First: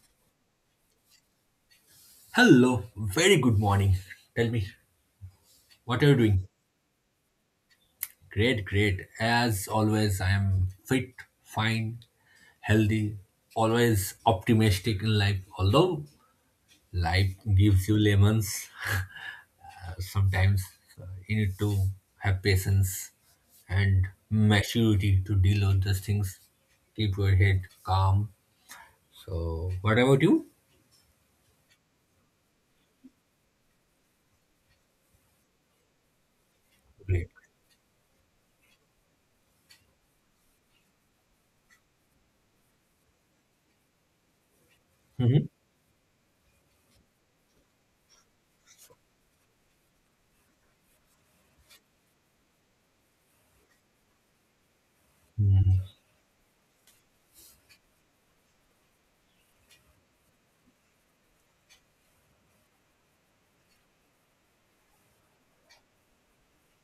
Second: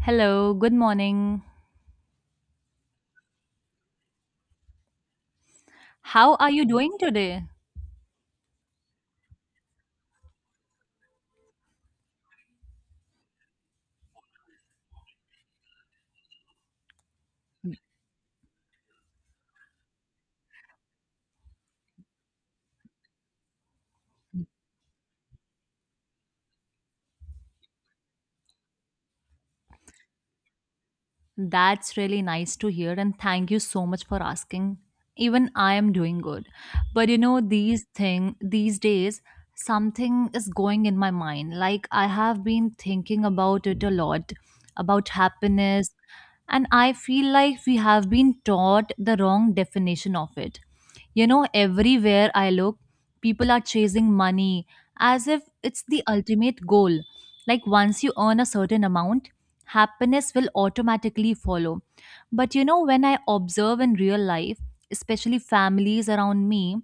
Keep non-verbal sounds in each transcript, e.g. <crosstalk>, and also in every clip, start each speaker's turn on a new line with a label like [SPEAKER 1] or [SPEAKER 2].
[SPEAKER 1] Hello, good morning.
[SPEAKER 2] Hello, very good morning. Tell me, what are you
[SPEAKER 1] How
[SPEAKER 2] doing?
[SPEAKER 1] are you doing today?
[SPEAKER 2] Great, great. As always, I am fit, fine, healthy, always optimistic in life. Although life gives you lemons, sometimes you need to have patience and maturity to deal with those things. Keep your head calm. So, what about you?
[SPEAKER 1] That's really nice to hear, and thank you so much for asking. Even I am doing good. But
[SPEAKER 2] Great.
[SPEAKER 1] these days, something is going in my mind. Like I have been thinking about it a lot, about
[SPEAKER 2] Mhm.
[SPEAKER 1] happiness, and I feel like we have been taught the wrong definition of it. Everywhere I look, people are chasing money as if it's the ultimate goal. Like once you earn a certain amount, happiness will automatically follow. But when I observe in real life, especially families around me,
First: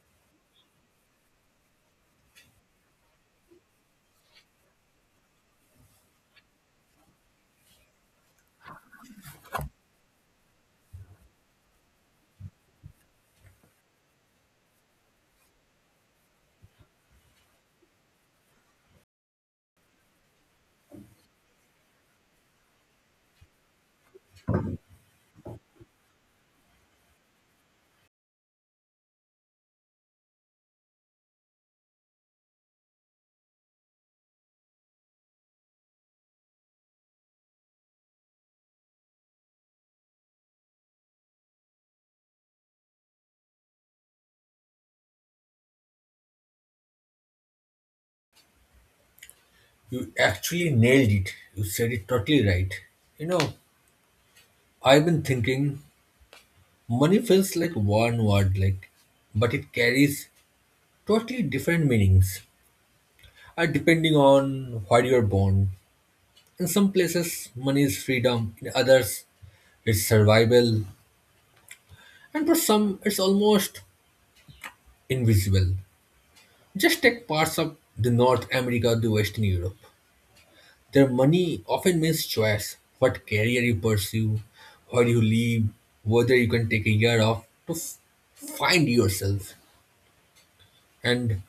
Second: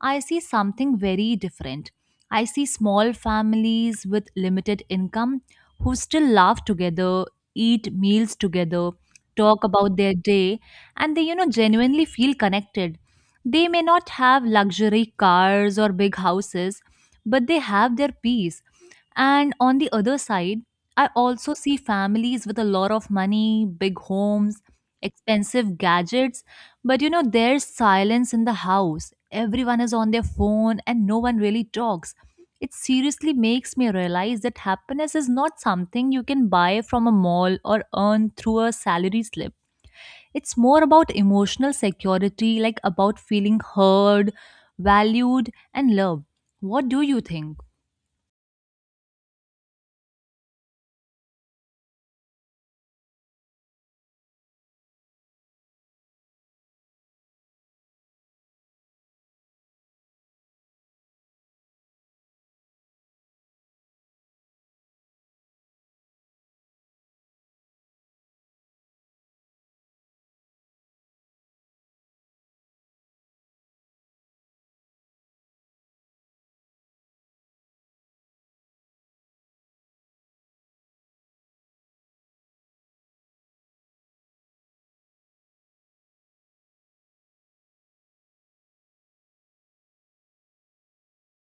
[SPEAKER 1] I see something very different. I see small families with limited income who still laugh together, eat meals together, talk about their day, and they, genuinely feel connected. They may not have luxury cars or big houses, but they have their peace. And on the other side, I also see families with a lot of money, big homes, expensive gadgets, but there's silence in the house. Everyone is on their phone and no one really talks. It seriously makes me realize that happiness is not something you can buy from a mall or earn through a salary slip. It's more about emotional security, like about feeling heard, valued, and loved. What do you think?
[SPEAKER 2] You actually nailed it. You said it totally right. You know, I've been thinking money feels like one word, like, but it carries totally different meanings, depending on where you're born. In some places, money is freedom; in others, it's survival, and for some, it's almost invisible. Just take parts of the North America, the Western Europe. Their money often means choice, what career you pursue, where you live, whether you can take a year off to find yourself. And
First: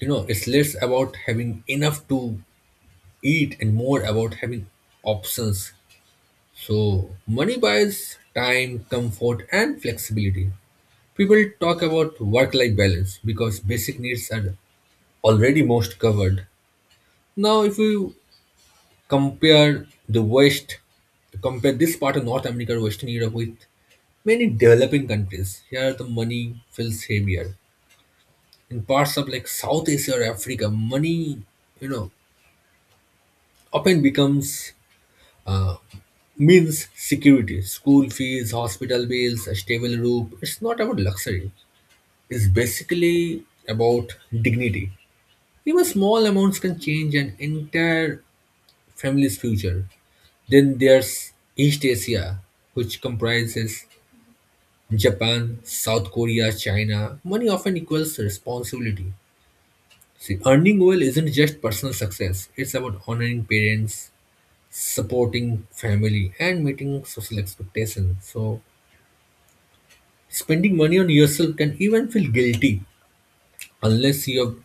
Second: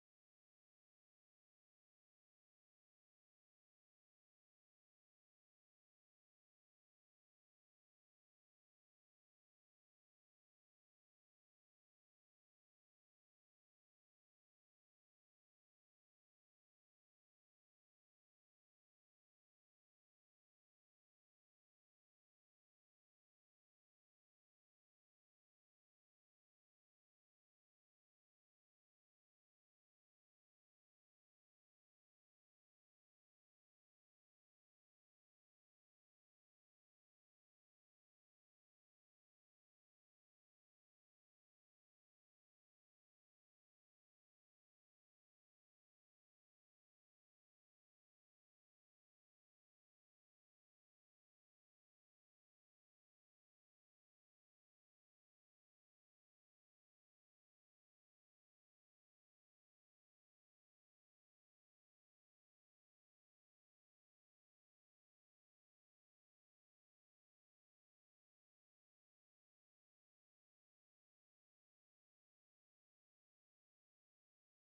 [SPEAKER 2] you know, it's less about having enough to eat and more about having options. So money buys time, comfort, and flexibility. People talk about work life balance because basic needs are already most covered. Now if you compare the west, compare this part of North America or Western Europe with many developing countries, here the money feels heavier. In parts of like South Asia or Africa, money, you know, often becomes, uh, means security, school fees, hospital bills, a stable roof. It's not about luxury. It's basically about dignity. Even small amounts can change an entire family's future. Then there's East Asia, which comprises Japan, South Korea, China. Money often equals responsibility. See, earning well isn't just personal success, it's about honoring parents, supporting family, and meeting social expectations. So spending money on yourself can even feel guilty unless you have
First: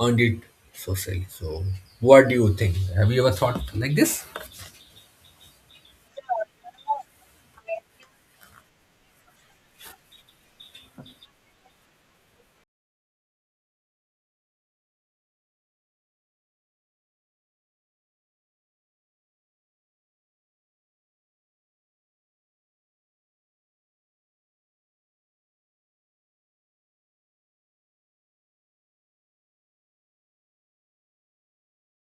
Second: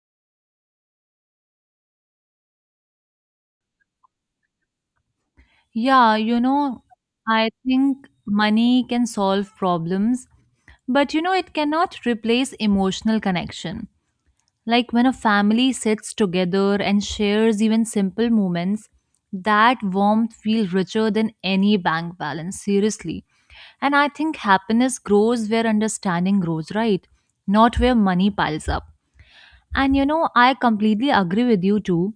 [SPEAKER 2] earned it socially. So what do you think? Have you ever thought like this?
[SPEAKER 1] Yeah, I think money can solve problems, but it cannot replace emotional connection. Like when a family sits together and shares even simple moments, that warmth feels richer than any bank balance, seriously. And I think happiness grows where understanding grows, right? Not where money piles up. And I completely agree with you too.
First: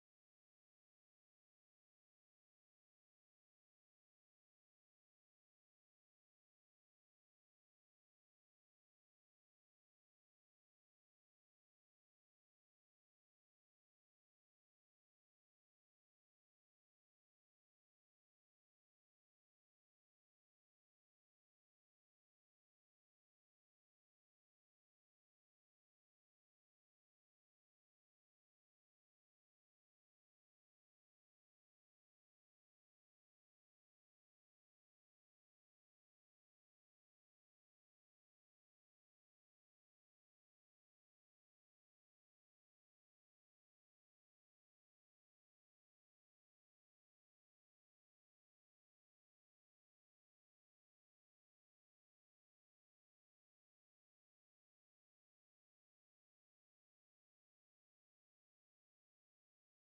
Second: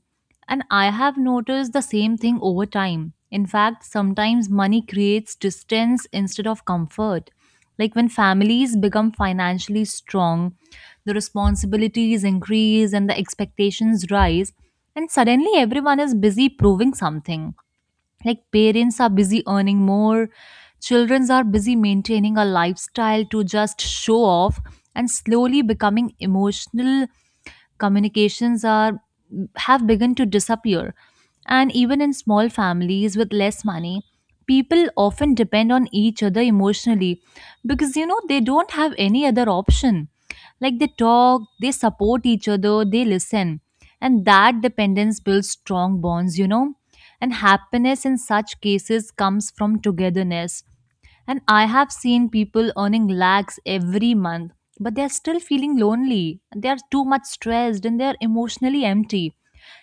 [SPEAKER 1] And I have noticed the same thing over time. In fact, sometimes money creates distance instead of comfort. Like when families become financially strong, the responsibilities increase and the expectations rise, and suddenly everyone is busy proving something. Like parents are busy earning more, children are busy maintaining a lifestyle to just show off, and slowly becoming emotional communications are have begun to disappear. And even in small families with less money, people often depend on each other emotionally because they don't have any other option. Like they talk, they support each other, they listen. And that dependence builds strong bonds. And happiness in such cases comes from togetherness. And I have seen people earning lakhs every month, but they're still feeling lonely. They're too much stressed and they're emotionally empty.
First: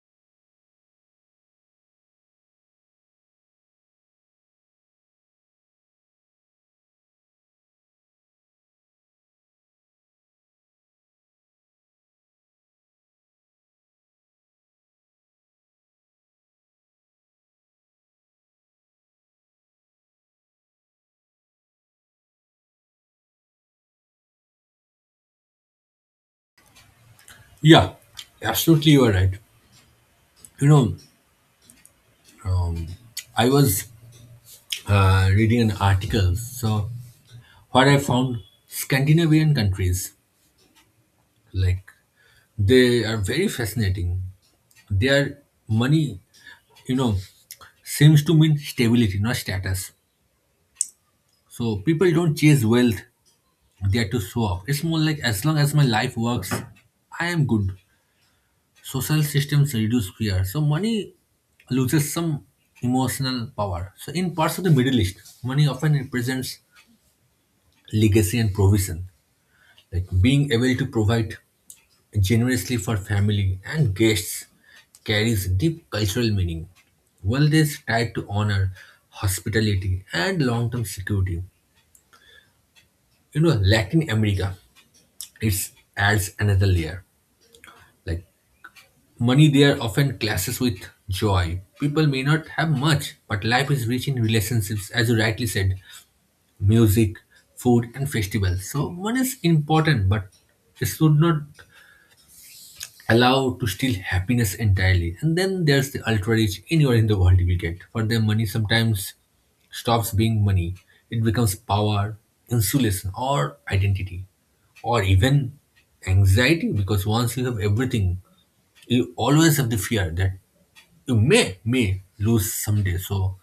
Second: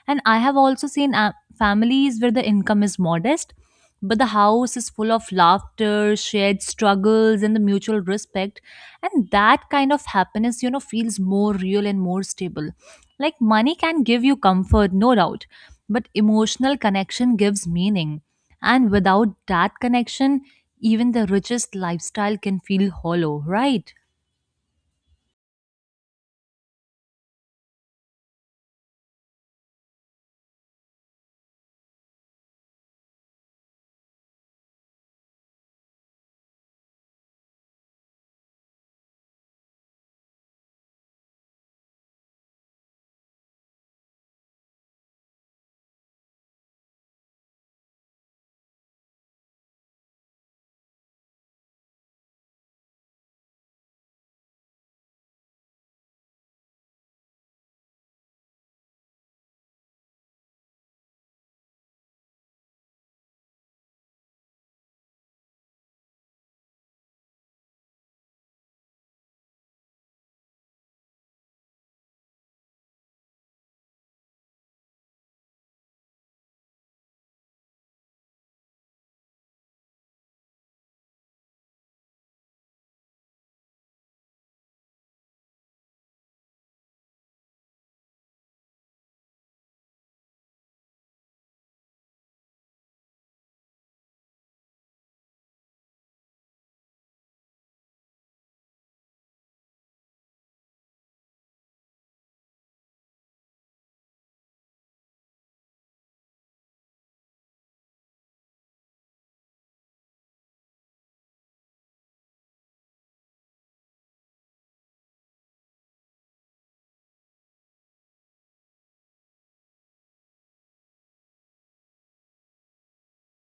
[SPEAKER 1] And I have also seen families where the income is modest, but the house is full of laughter, shared struggles, and the mutual respect. And that kind of happiness, feels more real and more stable. Like money can give you comfort, no doubt, but emotional connection gives meaning. And without that connection, even the richest lifestyle can feel hollow, right?
[SPEAKER 2] Yeah, absolutely, you are right. You know, um, I was reading an article. So what I found, Scandinavian countries, like, they are very fascinating. Their money, you know, seems to mean stability, not status. So people don't chase wealth, they are to show off. It's more like, as long as my life works, I am good. Social systems reduce fear. So money loses some emotional power. So in parts of the Middle East, money often represents legacy and provision. Like being able to provide generously for family and guests carries deep cultural meaning. Wealth is tied to honor, hospitality, and long term security. You know, Latin America, it adds another layer. Like money there often clashes with joy. People may not have much, but life is rich in relationships, as you rightly said, music, food, and festivals. So money is important, but it should not allow to steal happiness entirely. And then there's the ultra rich anywhere in the world you will get. For them, money sometimes stops being money. It becomes power, insulation, or identity, or even anxiety, because once you have everything, you always have the fear that you may lose someday. So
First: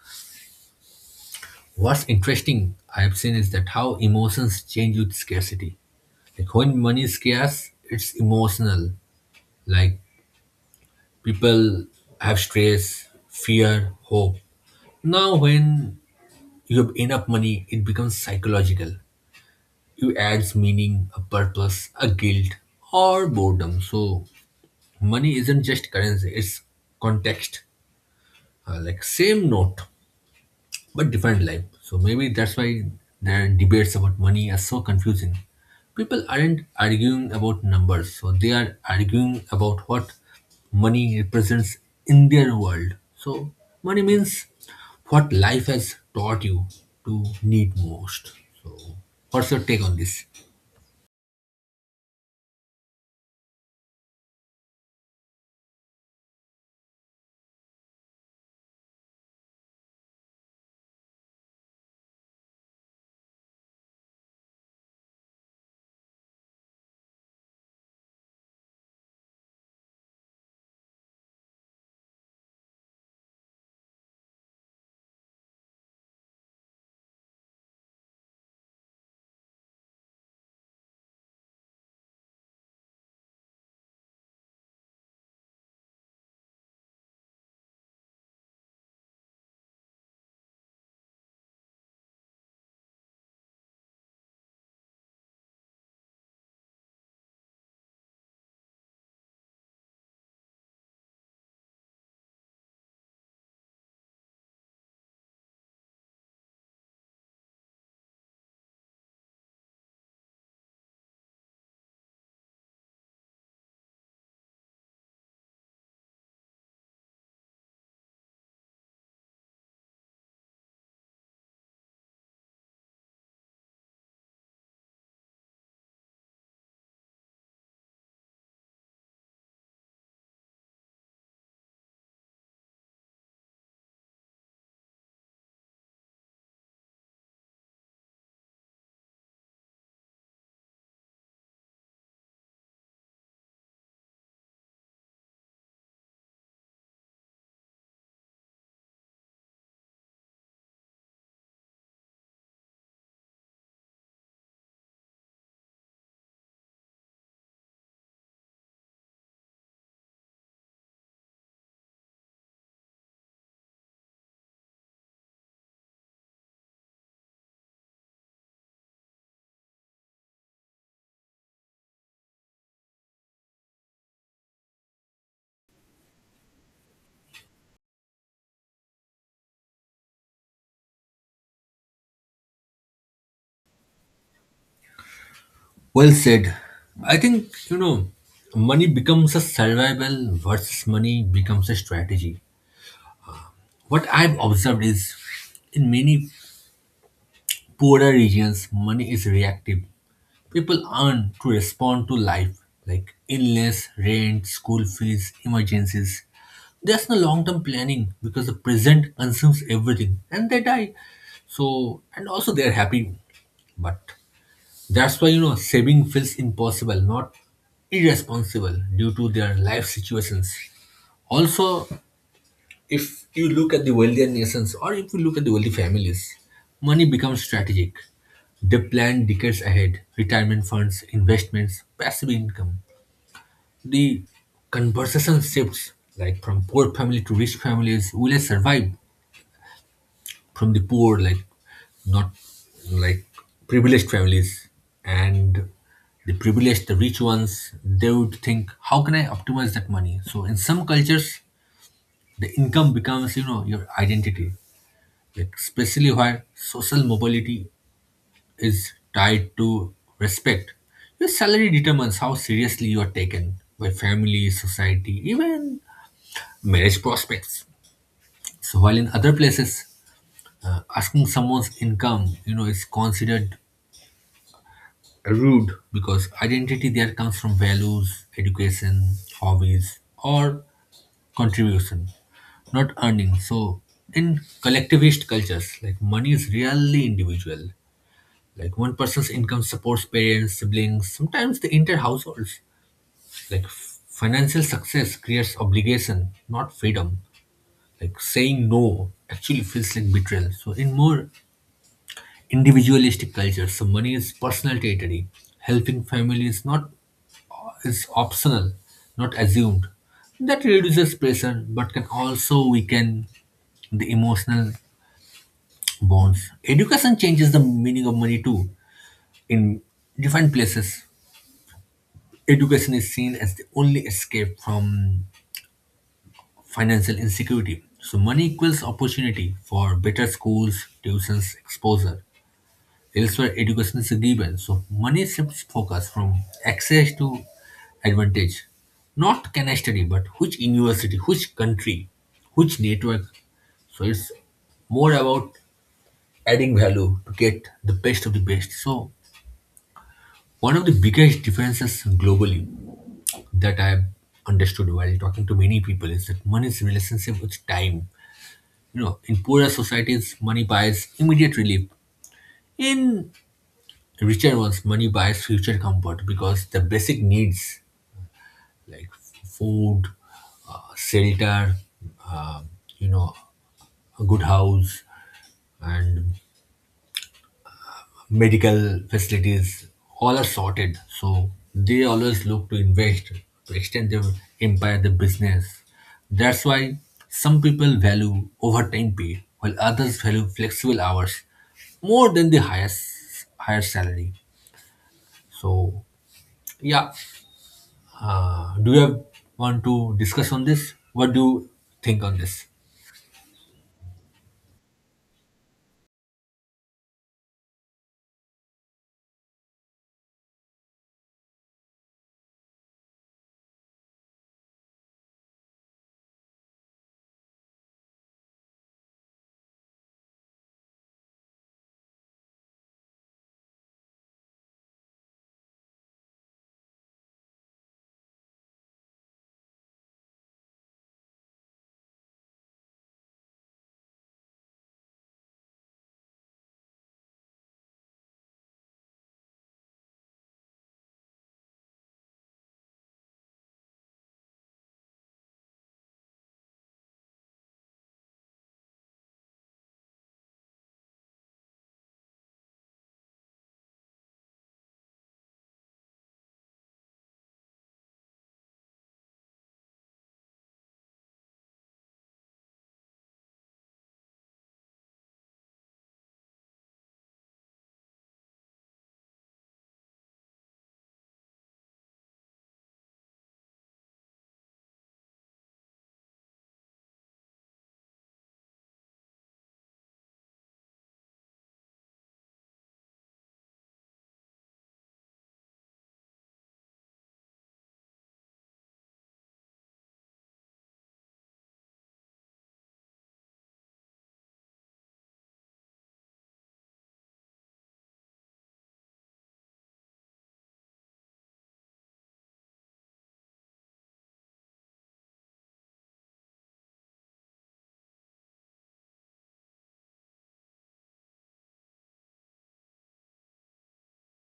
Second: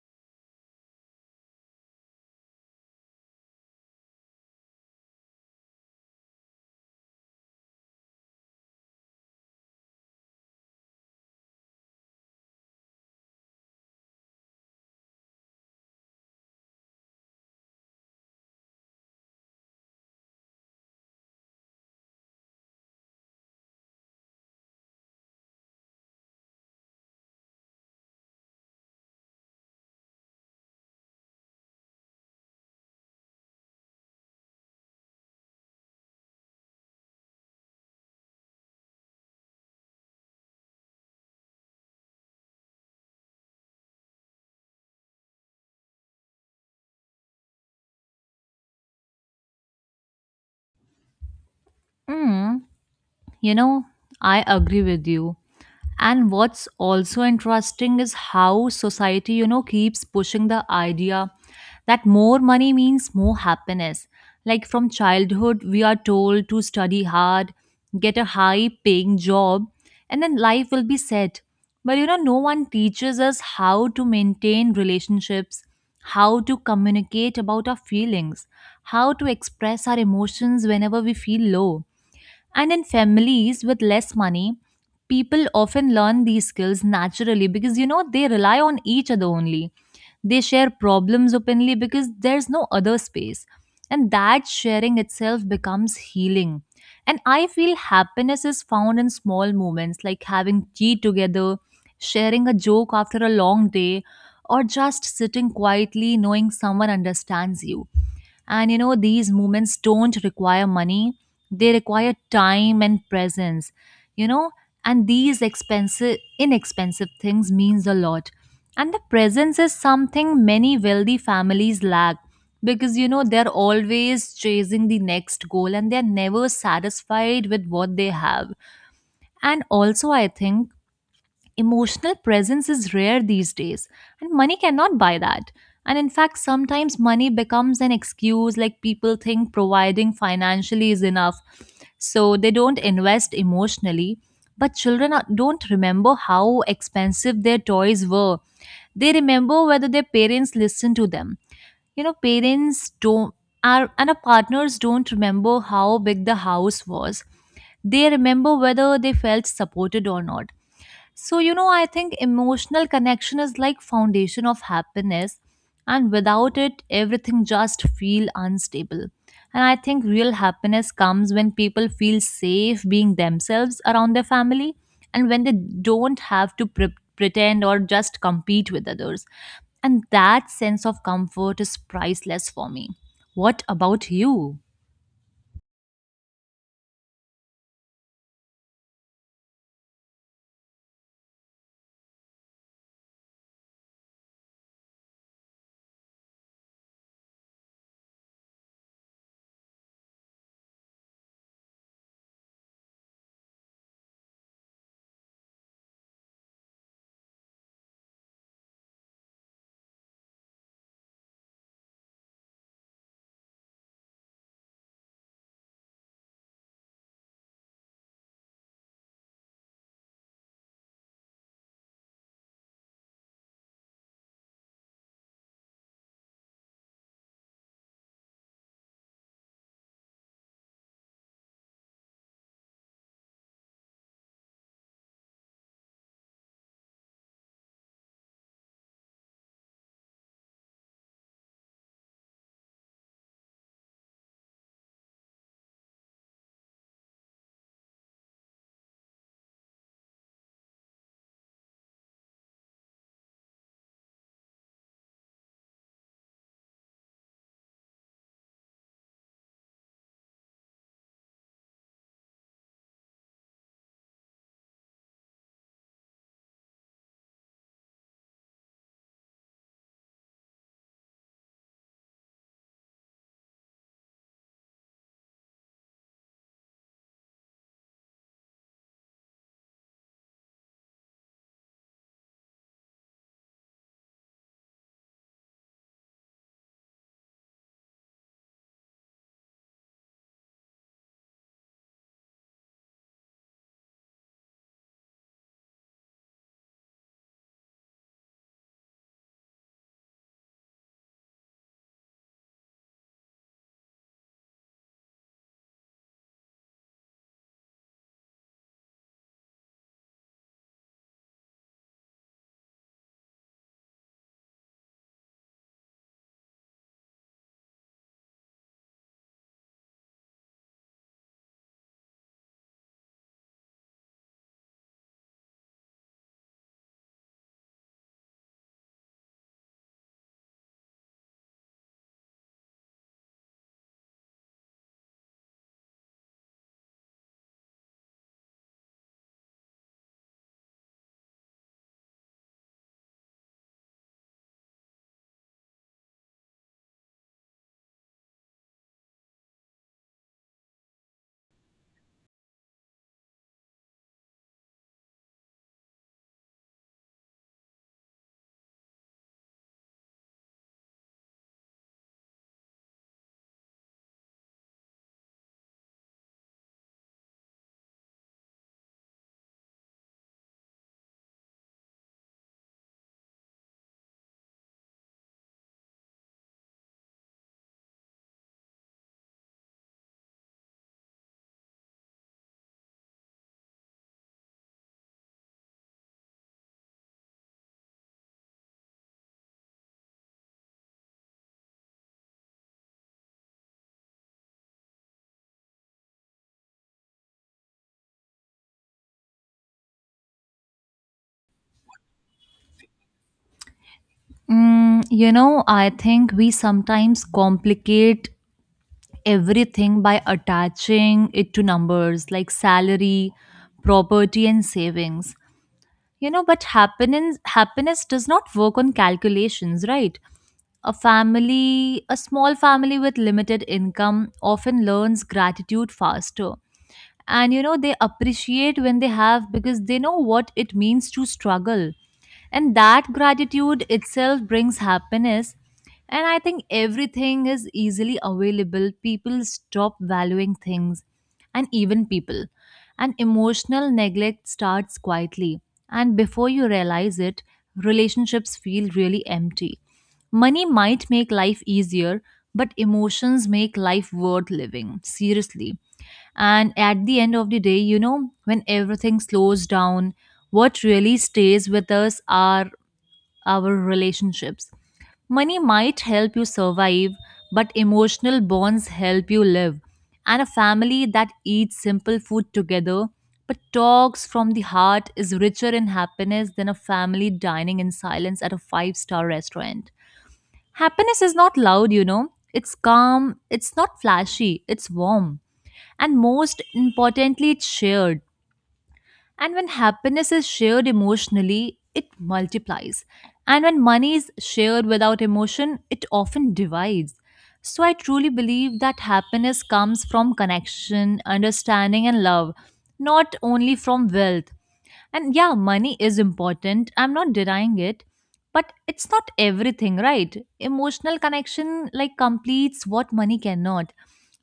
[SPEAKER 2] what's interesting I have seen is that how emotions change with scarcity. Like when money is scarce, it's emotional. Like people have stress, fear, hope. Now when you have enough money, it becomes psychological. You adds meaning, a purpose, a guilt, or boredom. So money isn't just currency, it's context. Like same note but different life. So maybe that's why their debates about money are so confusing. People aren't arguing about numbers, so they are arguing about what money represents in their world. So money means what life has taught you to need most. So what's your take on this?
[SPEAKER 1] Mm. You know, I agree with you. And what's also interesting is how society, keeps pushing the idea that more money means more happiness. Like from childhood, we are told to study hard, get a high paying job, and then life will be set. But no one teaches us how to maintain relationships, how to communicate about our feelings, how to express our emotions whenever we feel low. And in families with less money, people often learn these skills naturally because they rely on each other only. They share problems openly because there's no other space. And that sharing itself becomes healing. And I feel happiness is found in small moments like having tea together, sharing a joke after a long day, or just sitting quietly knowing someone understands you. And these movements don't require money, they require time and presence, you know, and these expensive, inexpensive things means a lot. And the presence is something many wealthy families lack because they're always chasing the next goal and they're never satisfied with what they have. And also, I think emotional presence is rare these days, and money cannot buy that. And in fact, sometimes money becomes an excuse, like people think providing financially is enough. So they don't invest emotionally. But children don't remember how expensive their toys were. They remember whether their parents listened to them. You know parents don't our and our partners don't remember how big the house was. They remember whether they felt supported or not. So, I think emotional connection is like foundation of happiness, and without it everything just feel unstable. And I think real happiness comes when people feel safe being themselves around their family and when they don't have to pretend or just compete with others. And that sense of comfort is priceless for me. What about you?
[SPEAKER 2] Well said. I think, you know, money becomes a survival versus money becomes a strategy. What I've observed is in many poorer regions, money is reactive. People earn to respond to life, like illness, rent, school fees, emergencies. There's no long term planning because the present consumes everything and they die. So, and also they're happy. But that's why, you know, saving feels impossible, not irresponsible, due to their life situations. Also, if you look at the wealthier nations, or if you look at the wealthy families, money becomes strategic. They plan decades ahead, retirement funds, investments, passive income. The conversation shifts, like from poor family to rich families. Will I survive? From the poor, like not like privileged families? And the privileged, the rich ones, they would think, how can I optimize that money? So in some cultures, the income becomes, you know, your identity, like especially where social mobility is tied to respect. Your salary determines how seriously you are taken by family, society, even marriage prospects. So while in other places, asking someone's income, you know, is considered rude, because identity there comes from values, education, hobbies, or contribution, not earning. So in collectivist cultures, like money is rarely individual. Like one person's income supports parents, siblings, sometimes the entire households. Like financial success creates obligation, not freedom. Like saying no actually feels like betrayal. So in more individualistic cultures, so money is personal territory. Helping family is not is optional, not assumed. That reduces pressure, but can also weaken the emotional bonds. Education changes the meaning of money too. In different places, education is seen as the only escape from financial insecurity. So money equals opportunity for better schools, tuitions, exposure. Elsewhere, education is a given. So money shifts focus from access to advantage. Not can I study, but which university, which country, which network. So it's more about adding value to get the best of the best. So one of the biggest differences globally that I understood while talking to many people is that money's relationship with time. You know, in poorer societies, money buys immediate relief. In richer ones, money buys future comfort, because the basic needs, like food, shelter, uh, you know, a good house, and medical facilities, all are sorted. So they always look to invest to extend their empire, their business. That's why some people value overtime pay while others value flexible hours more than the highest higher salary. So yeah, do you have, want to discuss on this? What do you think on this?
[SPEAKER 1] I think we sometimes complicate everything by attaching it to numbers like salary, property, and savings. But happiness does not work on calculations, right? A small family with limited income often learns gratitude faster, and they appreciate when they have because they know what it means to struggle. And that gratitude itself brings happiness. And I think everything is easily available, people stop valuing things, and even people, and emotional neglect starts quietly, and before you realize it, relationships feel really empty. Money might make life easier, but emotions make life worth living, seriously. And at the end of the day, when everything slows down, what really stays with us are our relationships. Money might help you survive, but emotional bonds help you live. And a family that eats simple food together but talks from the heart is richer in happiness than a family dining in silence at a five-star restaurant. Happiness is not loud. It's calm, it's not flashy, it's warm. And most importantly, it's shared. And when happiness is shared emotionally, it multiplies. And when money is shared without emotion, it often divides. So I truly believe that happiness comes from connection, understanding, and love, not only from wealth. And yeah, money is important. I'm not denying it, but it's not everything, right? Emotional connection like completes what money cannot.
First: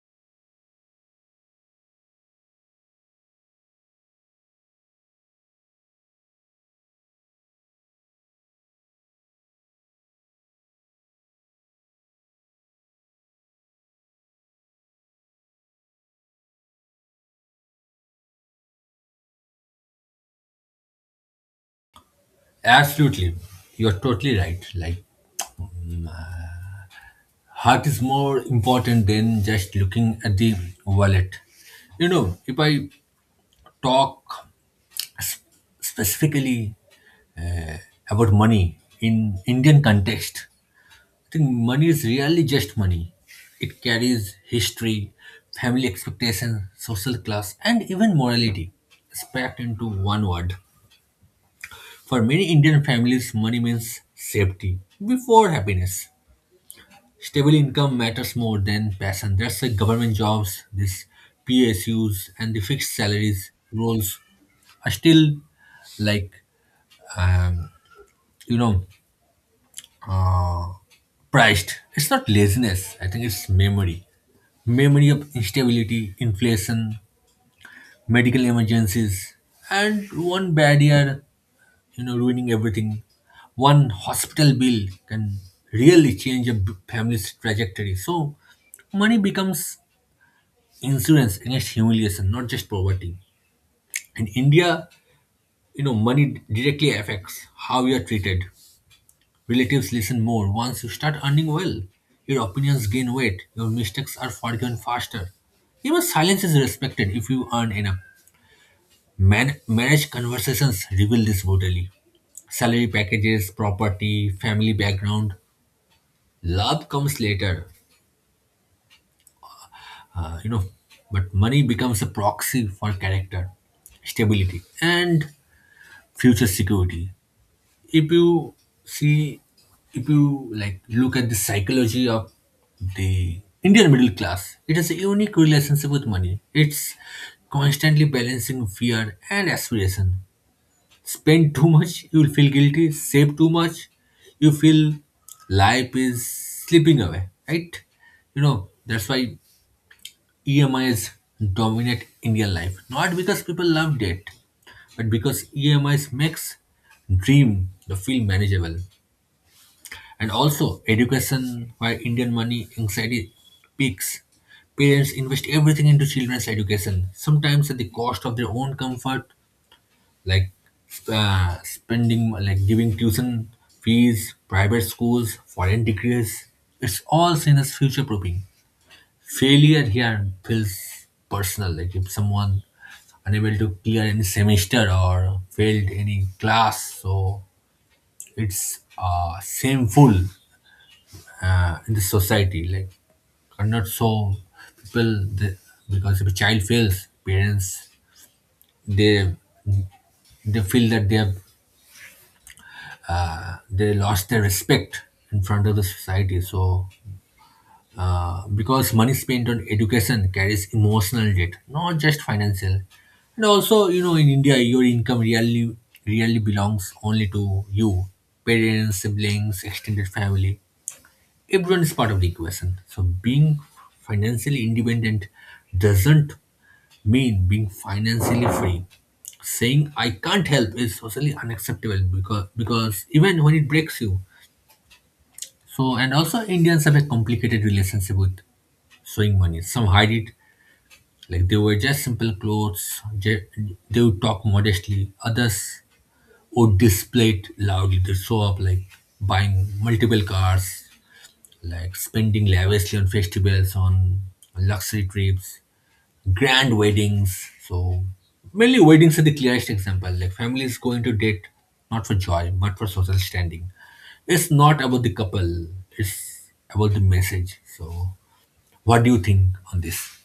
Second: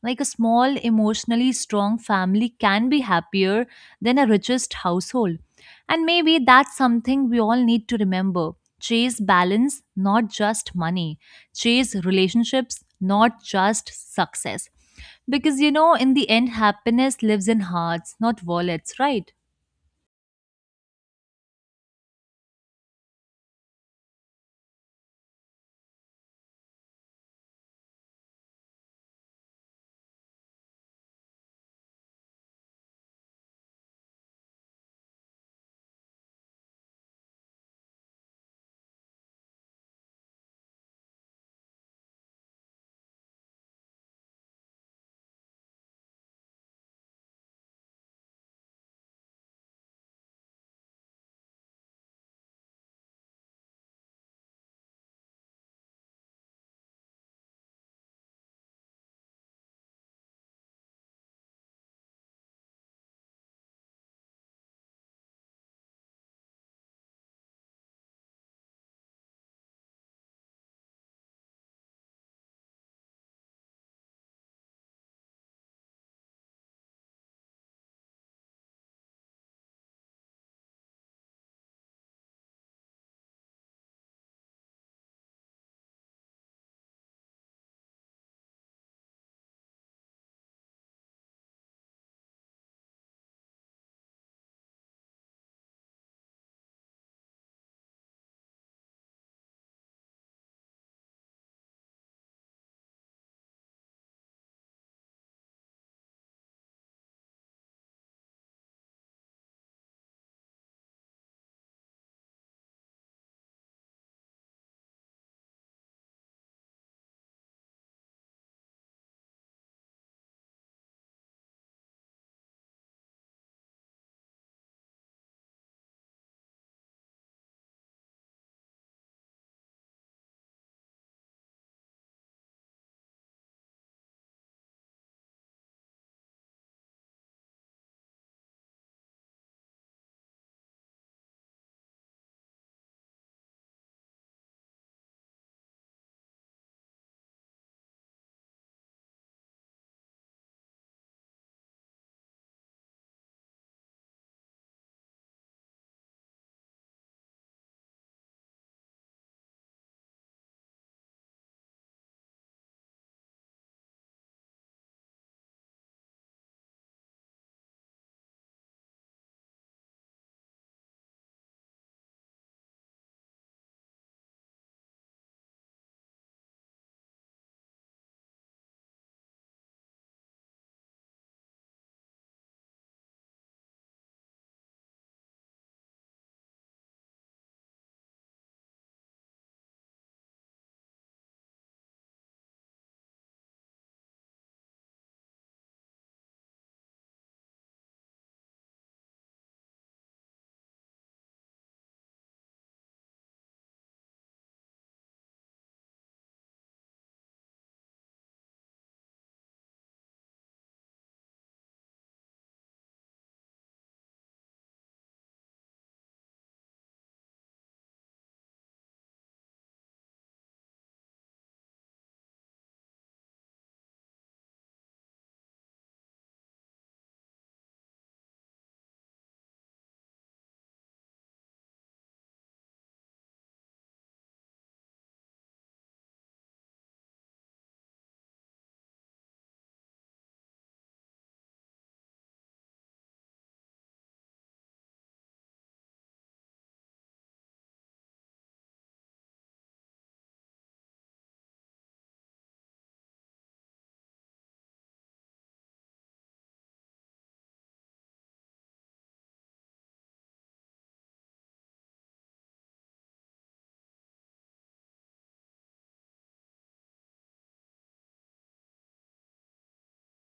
[SPEAKER 1] Like a small, emotionally strong family can be happier than a richest household. And maybe that's something we all need to remember. Chase balance, not just money. Chase relationships, not just success. Because in the end, happiness lives in hearts, not wallets, right?
[SPEAKER 2] Absolutely, you are totally right. Like heart is more important than just looking at the wallet. You know, if I talk s- specifically about money in Indian context, I think money is really just money. It carries history, family expectation, social class, and even morality. It's packed into one word. For many Indian families, money means safety before happiness. Stable income matters more than passion. That's why government jobs, these PSUs, and the fixed salaries roles are still, like, um, you know, uh, priced. It's not laziness. I think it's memory, memory of instability, inflation, medical emergencies, and one bad year, you know, ruining everything. One hospital bill can really change a family's trajectory. So money becomes insurance against humiliation, not just poverty. In India, you know, money directly affects how you are treated. Relatives listen more once you start earning well. Your opinions gain weight. Your mistakes are forgiven faster. Even silence is respected if you earn enough. Marriage conversations reveal this brutally. Salary packages, property, family background, love comes later. You know, but money becomes a proxy for character, stability, and future security. If you see, if you like look at the psychology of the Indian middle class, it has a unique relationship with money. It's constantly balancing fear and aspiration. Spend too much, you will feel guilty. Save too much, you feel life is slipping away, right? You know, that's why EMIs dominate Indian life, not because people love debt, but because EMIs makes dream the feel manageable. And also education, where Indian money anxiety peaks. Parents invest everything into children's education, sometimes at the cost of their own comfort, like, spending, like giving tuition fees, private schools, foreign degrees. It's all seen as future proofing. Failure here feels personal, like if someone unable to clear any semester or failed any class, so it's shameful in the society. Like are not so people they, because if a child fails, parents they they feel that they have, they lost their respect in front of the society. So because money spent on education carries emotional debt, not just financial. And also, you know, in India, your income really, really belongs only to you, parents, siblings, extended family. Everyone is part of the equation. So being financially independent doesn't mean being financially free. Saying I can't help is socially unacceptable because even when it breaks you. So and also Indians have a complicated relationship with showing money. Some hide it, like they were just simple clothes. They would talk modestly. Others would display it loudly. They show up like buying multiple cars, like spending lavishly on festivals, on luxury trips, grand weddings. So mainly weddings are the clearest example. Like families going to date not for joy but for social standing. It's not about the couple. It's about the message. So what do you think on this?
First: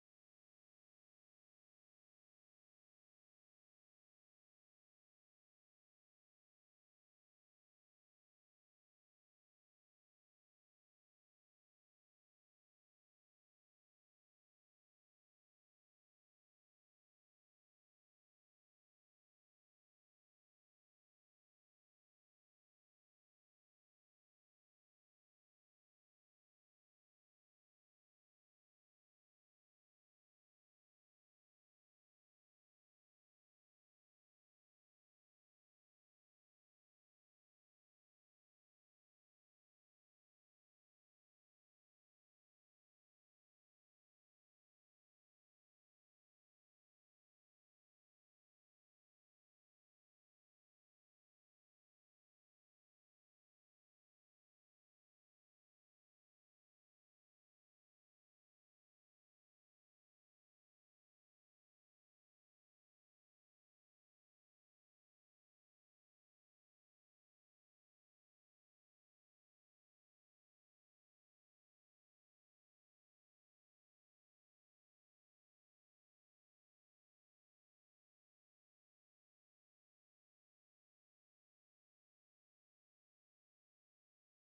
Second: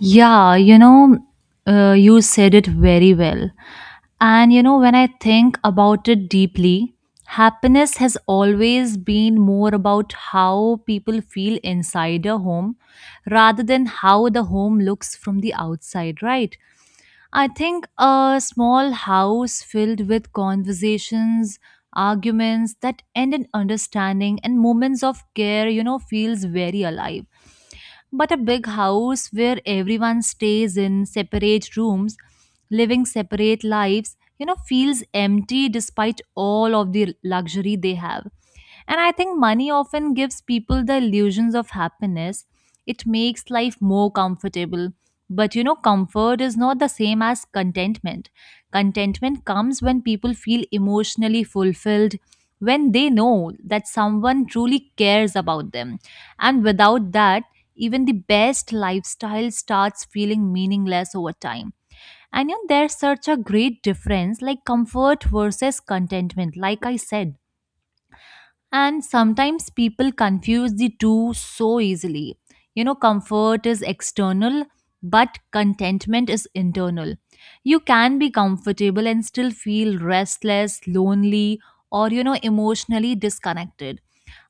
[SPEAKER 1] Yeah, you said it very well. And when I think about it deeply, happiness has always been more about how people feel inside a home rather than how the home looks from the outside, right? I think a small house filled with conversations, arguments that end in understanding and moments of care, feels very alive. But a big house where everyone stays in separate rooms, living separate lives, feels empty despite all of the luxury they have. And I think money often gives people the illusions of happiness. It makes life more comfortable. But comfort is not the same as contentment. Contentment comes when people feel emotionally fulfilled, when they know that someone truly cares about them. And without that, even the best lifestyle starts feeling meaningless over time. And there's such a great difference like comfort versus contentment, like I said. And sometimes people confuse the two so easily. Comfort is external, but contentment is internal. You can be comfortable and still feel restless, lonely, or, emotionally disconnected.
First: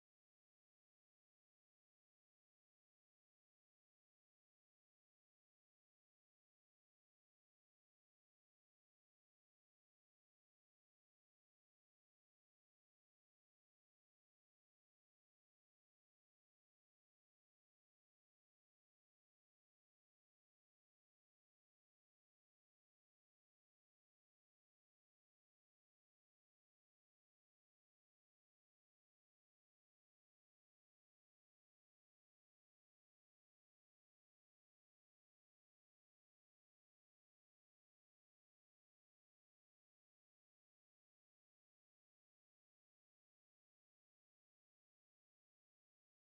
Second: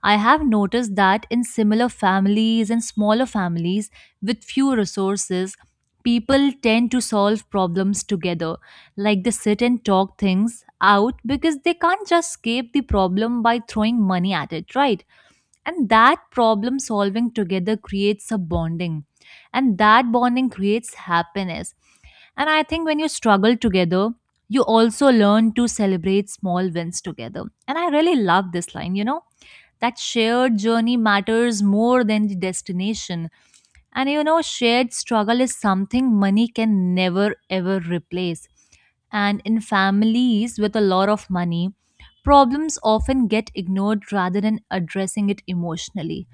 [SPEAKER 1] I have noticed that in similar families and smaller families with few resources, people tend to solve problems together, like they sit and talk things out because they can't just escape the problem by throwing money at it, right? And that problem solving together creates a bonding, and that bonding creates happiness. And I think when you struggle together, you also learn to celebrate small wins together. And I really love this line, that shared journey matters more than the destination. And shared struggle is something money can never ever replace. And in families with a lot of money, problems often get ignored rather than addressing it emotionally.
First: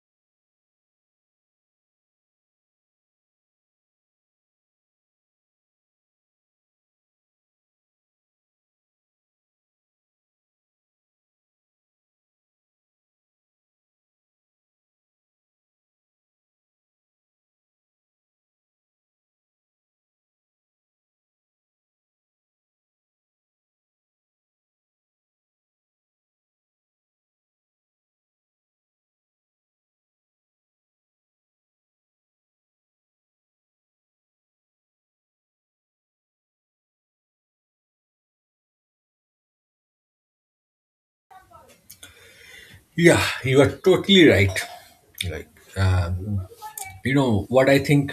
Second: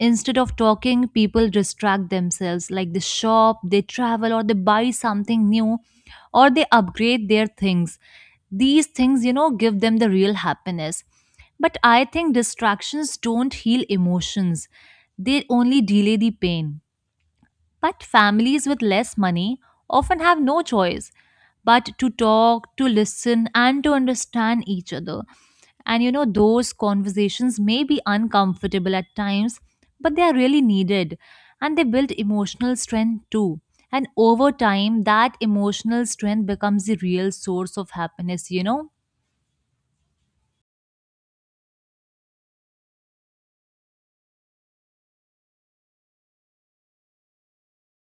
[SPEAKER 1] Instead of talking, people distract themselves, like they shop, they travel, or they buy something new, or they upgrade their things. These things, give them the real happiness. But I think distractions don't heal emotions, they only delay the pain. But families with less money often have no choice but to talk, to listen, and to understand each other. And those conversations may be uncomfortable at times, but they are really needed and they build emotional strength too. And over time, that emotional strength becomes the real source of happiness, you know?
[SPEAKER 2] Yeah, you are totally right. Like, um, you know, what I think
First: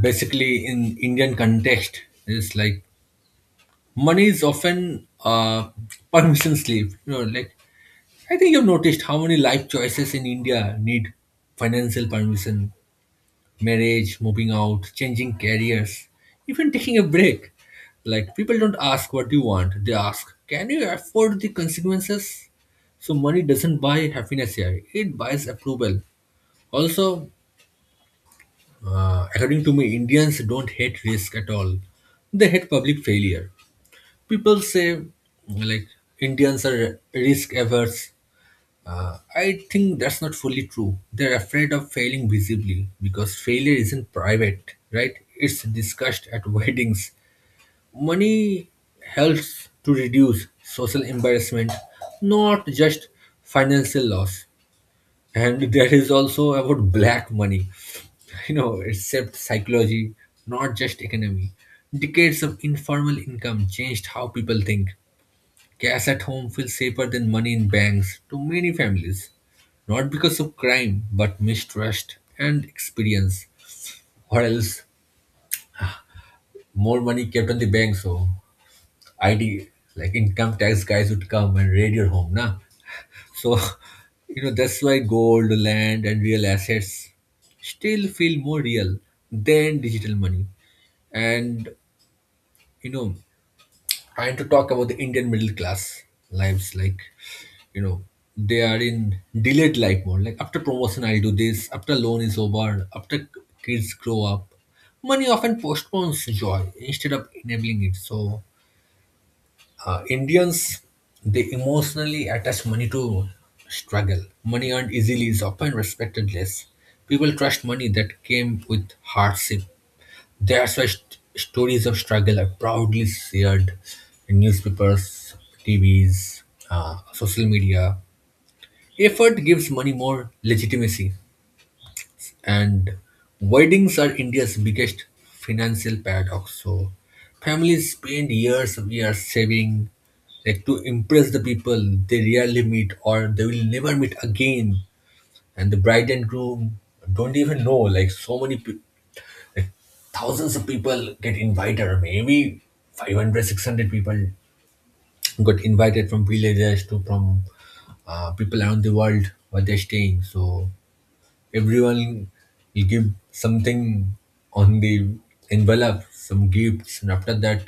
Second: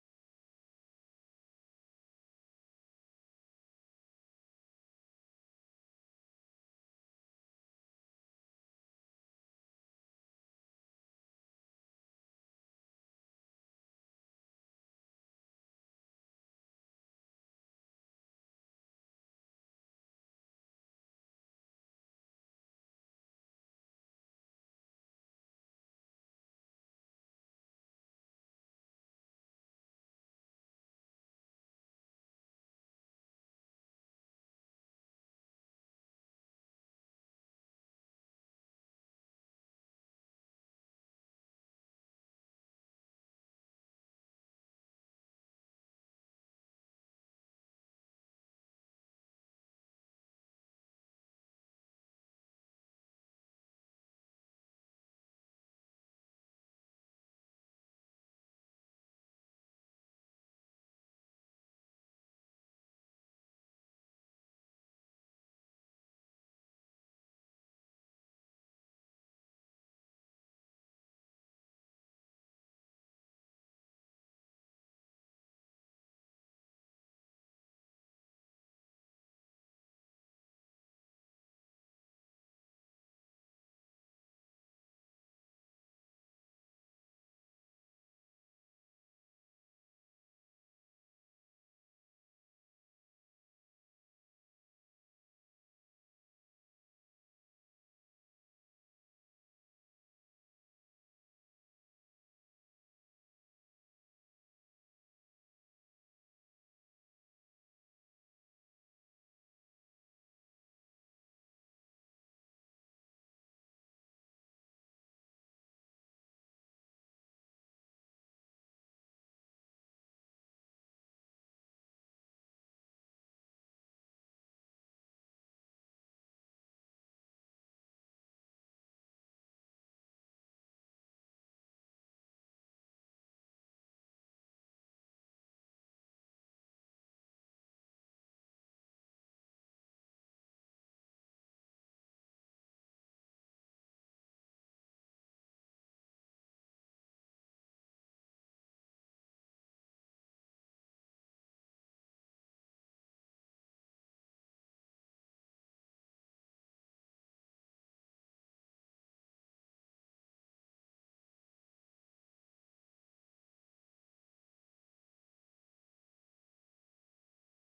[SPEAKER 2] basically in Indian context is like money is often permission slip. You know, like I think you've noticed how many life choices in India need financial permission, marriage, moving out, changing careers, even taking a break. Like people don't ask what you want; they ask, "Can you afford the consequences?" So money doesn't buy happiness here; it buys approval. Also, according to me, Indians don't hate risk at all. They hate public failure. People say like Indians are risk averse. I think that's not fully true. They're afraid of failing visibly because failure isn't private, right? It's discussed at <laughs> weddings. Money helps to reduce social embarrassment, not just financial loss. And there is also about black money, you know, it shaped psychology, not just economy. Decades of informal income changed how people think. Cash at home feels safer than money in banks to many families, not because of crime but mistrust and experience. Or else, more money kept on the bank, so id like income tax guys would come and raid your home, nah. So, <laughs> you know, that's why gold, land, and real assets still feel more real than digital money. And, you know, trying to talk about the Indian middle class lives, you know, they are in delayed life mode. Like, after promotion, I'll do this. After loan is over. After kids grow up. Money often postpones joy instead of enabling it. So, Indians, they emotionally attach money to struggle. Money earned easily is often respected less. People trust money that came with hardship. That's why stories of struggle are proudly shared in newspapers, TVs, social media. Effort gives money more legitimacy. And weddings are India's biggest financial paradox. So families spend years and years saving, like to impress the people they rarely meet or they will never meet again. And the bride and groom don't even know, like so many thousands of people get invited, or maybe 500, 600 people got invited from villages to from people around the world where they're staying. So everyone will give something on the envelope, some gifts, and after that,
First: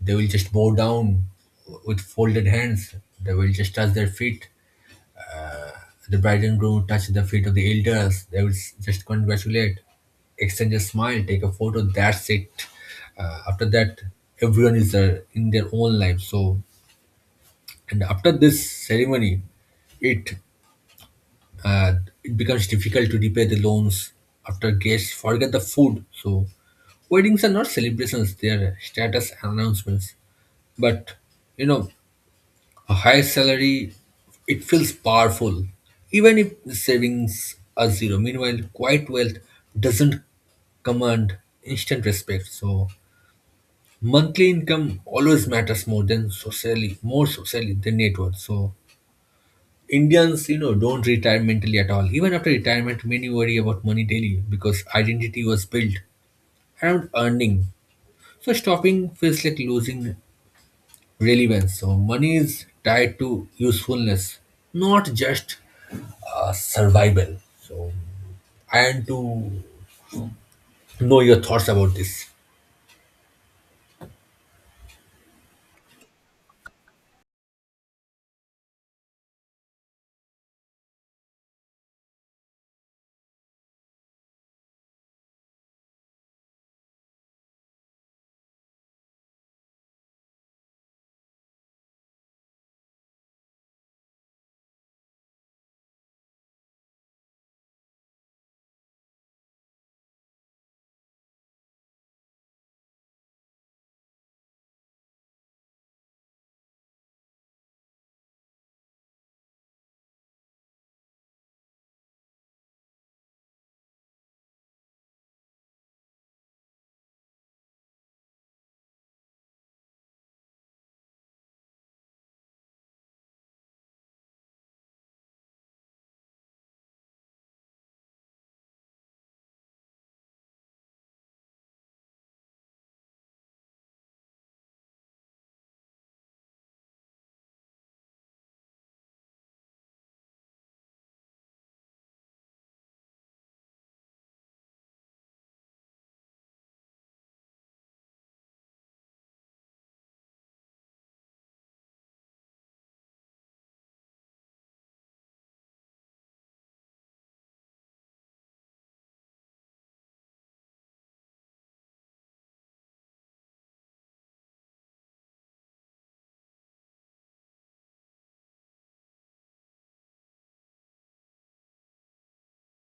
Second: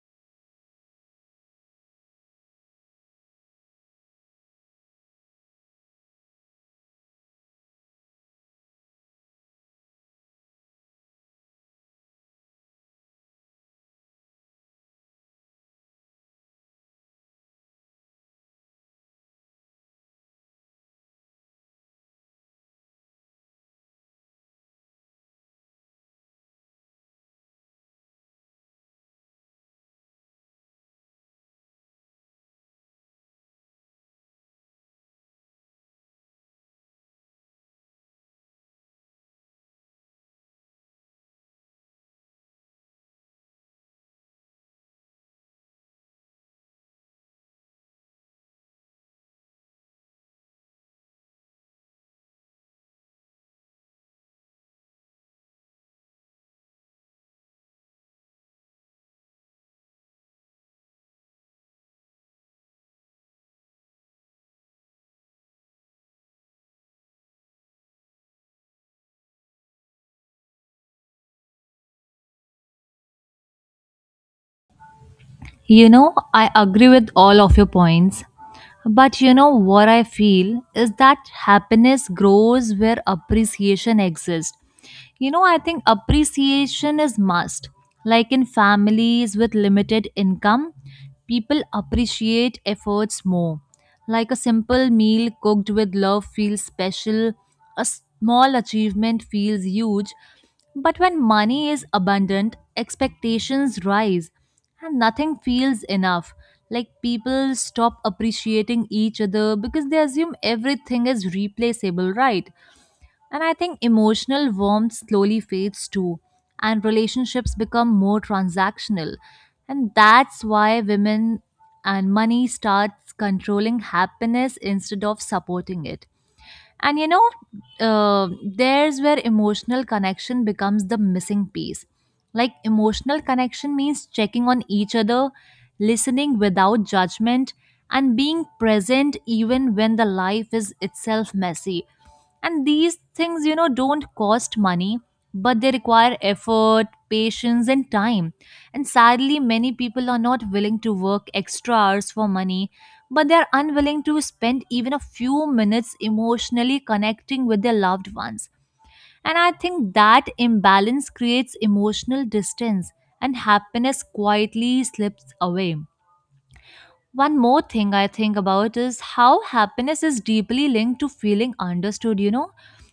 [SPEAKER 2] they will just bow down with folded hands. They will just touch their feet. The bride and groom touch the feet of the elders. They will just congratulate, exchange a smile, take a photo. That's it. After that, everyone is in their own life. So, and after this ceremony, it uh, it becomes difficult to repay the loans after guests forget the food. So, weddings are not celebrations, they are status announcements. But, you know, a high salary, it feels powerful, even if the savings are zero. Meanwhile, quiet wealth doesn't command instant respect. So, monthly income always matters more than socially, more socially than net worth. So, Indians, you know, don't retire mentally at all. Even after retirement, many worry about money daily because identity was built around earning. So stopping feels like losing relevance. So money is tied to usefulness, not just survival. So I want to know your thoughts about this.
[SPEAKER 1] I agree with all of your points. But you know what I feel is that happiness grows where appreciation exists. I think appreciation is must. Like in families with limited income, people appreciate efforts more. Like a simple meal cooked with love feels special, a small achievement feels huge. But when money is abundant, expectations rise and nothing feels enough. Like people stop appreciating each other because they assume everything is replaceable, right? And I think emotional warmth slowly fades too, and relationships become more transactional. And that's why women and money starts controlling happiness instead of supporting it. And there's where emotional connection becomes the missing piece. Like, emotional connection means checking on each other, listening without judgment, and being present even when the life is itself messy. And these things, don't cost money, but they require effort, patience, and time. And sadly, many people are not willing to work extra hours for money, but they are unwilling to spend even a few minutes emotionally connecting with their loved ones. And I think that imbalance creates emotional distance, and happiness quietly slips away. One more thing I think about is how happiness is deeply linked to feeling understood.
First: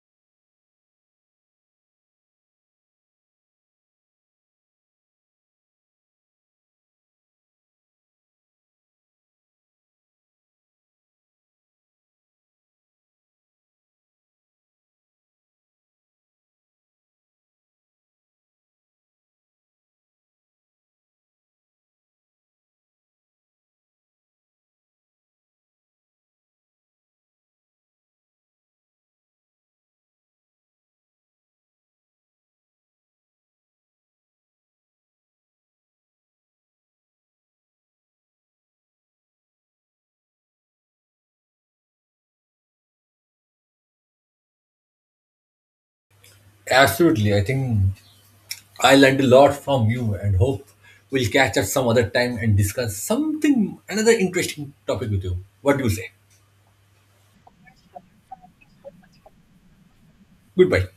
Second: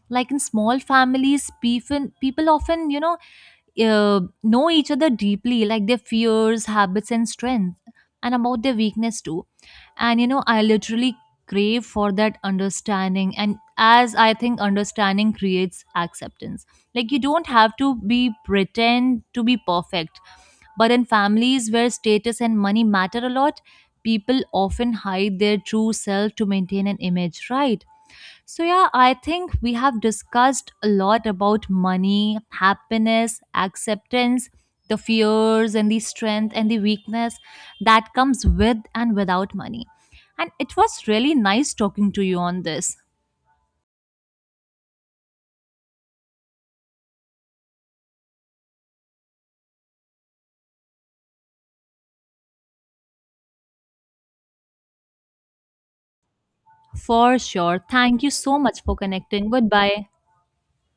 [SPEAKER 1] Like in small families, people often, know each other deeply, like their fears, habits, and strength, and about their weakness too. And, I literally crave for that understanding. And as I think understanding creates acceptance, like you don't have to be pretend to be perfect, but in families where status and money matter a lot, people often hide their true self to maintain an image, right? So, yeah, I think we have discussed a lot about money, happiness, acceptance, the fears, and the strength and the weakness that comes with and without money. And it was really nice talking to you on this.
[SPEAKER 2] Absolutely, I think I learned a lot from you, and hope we'll catch up some other time and discuss something another interesting topic with you. What do you say?
[SPEAKER 1] For sure. Thank you so much for connecting. Goodbye.
[SPEAKER 2] Goodbye.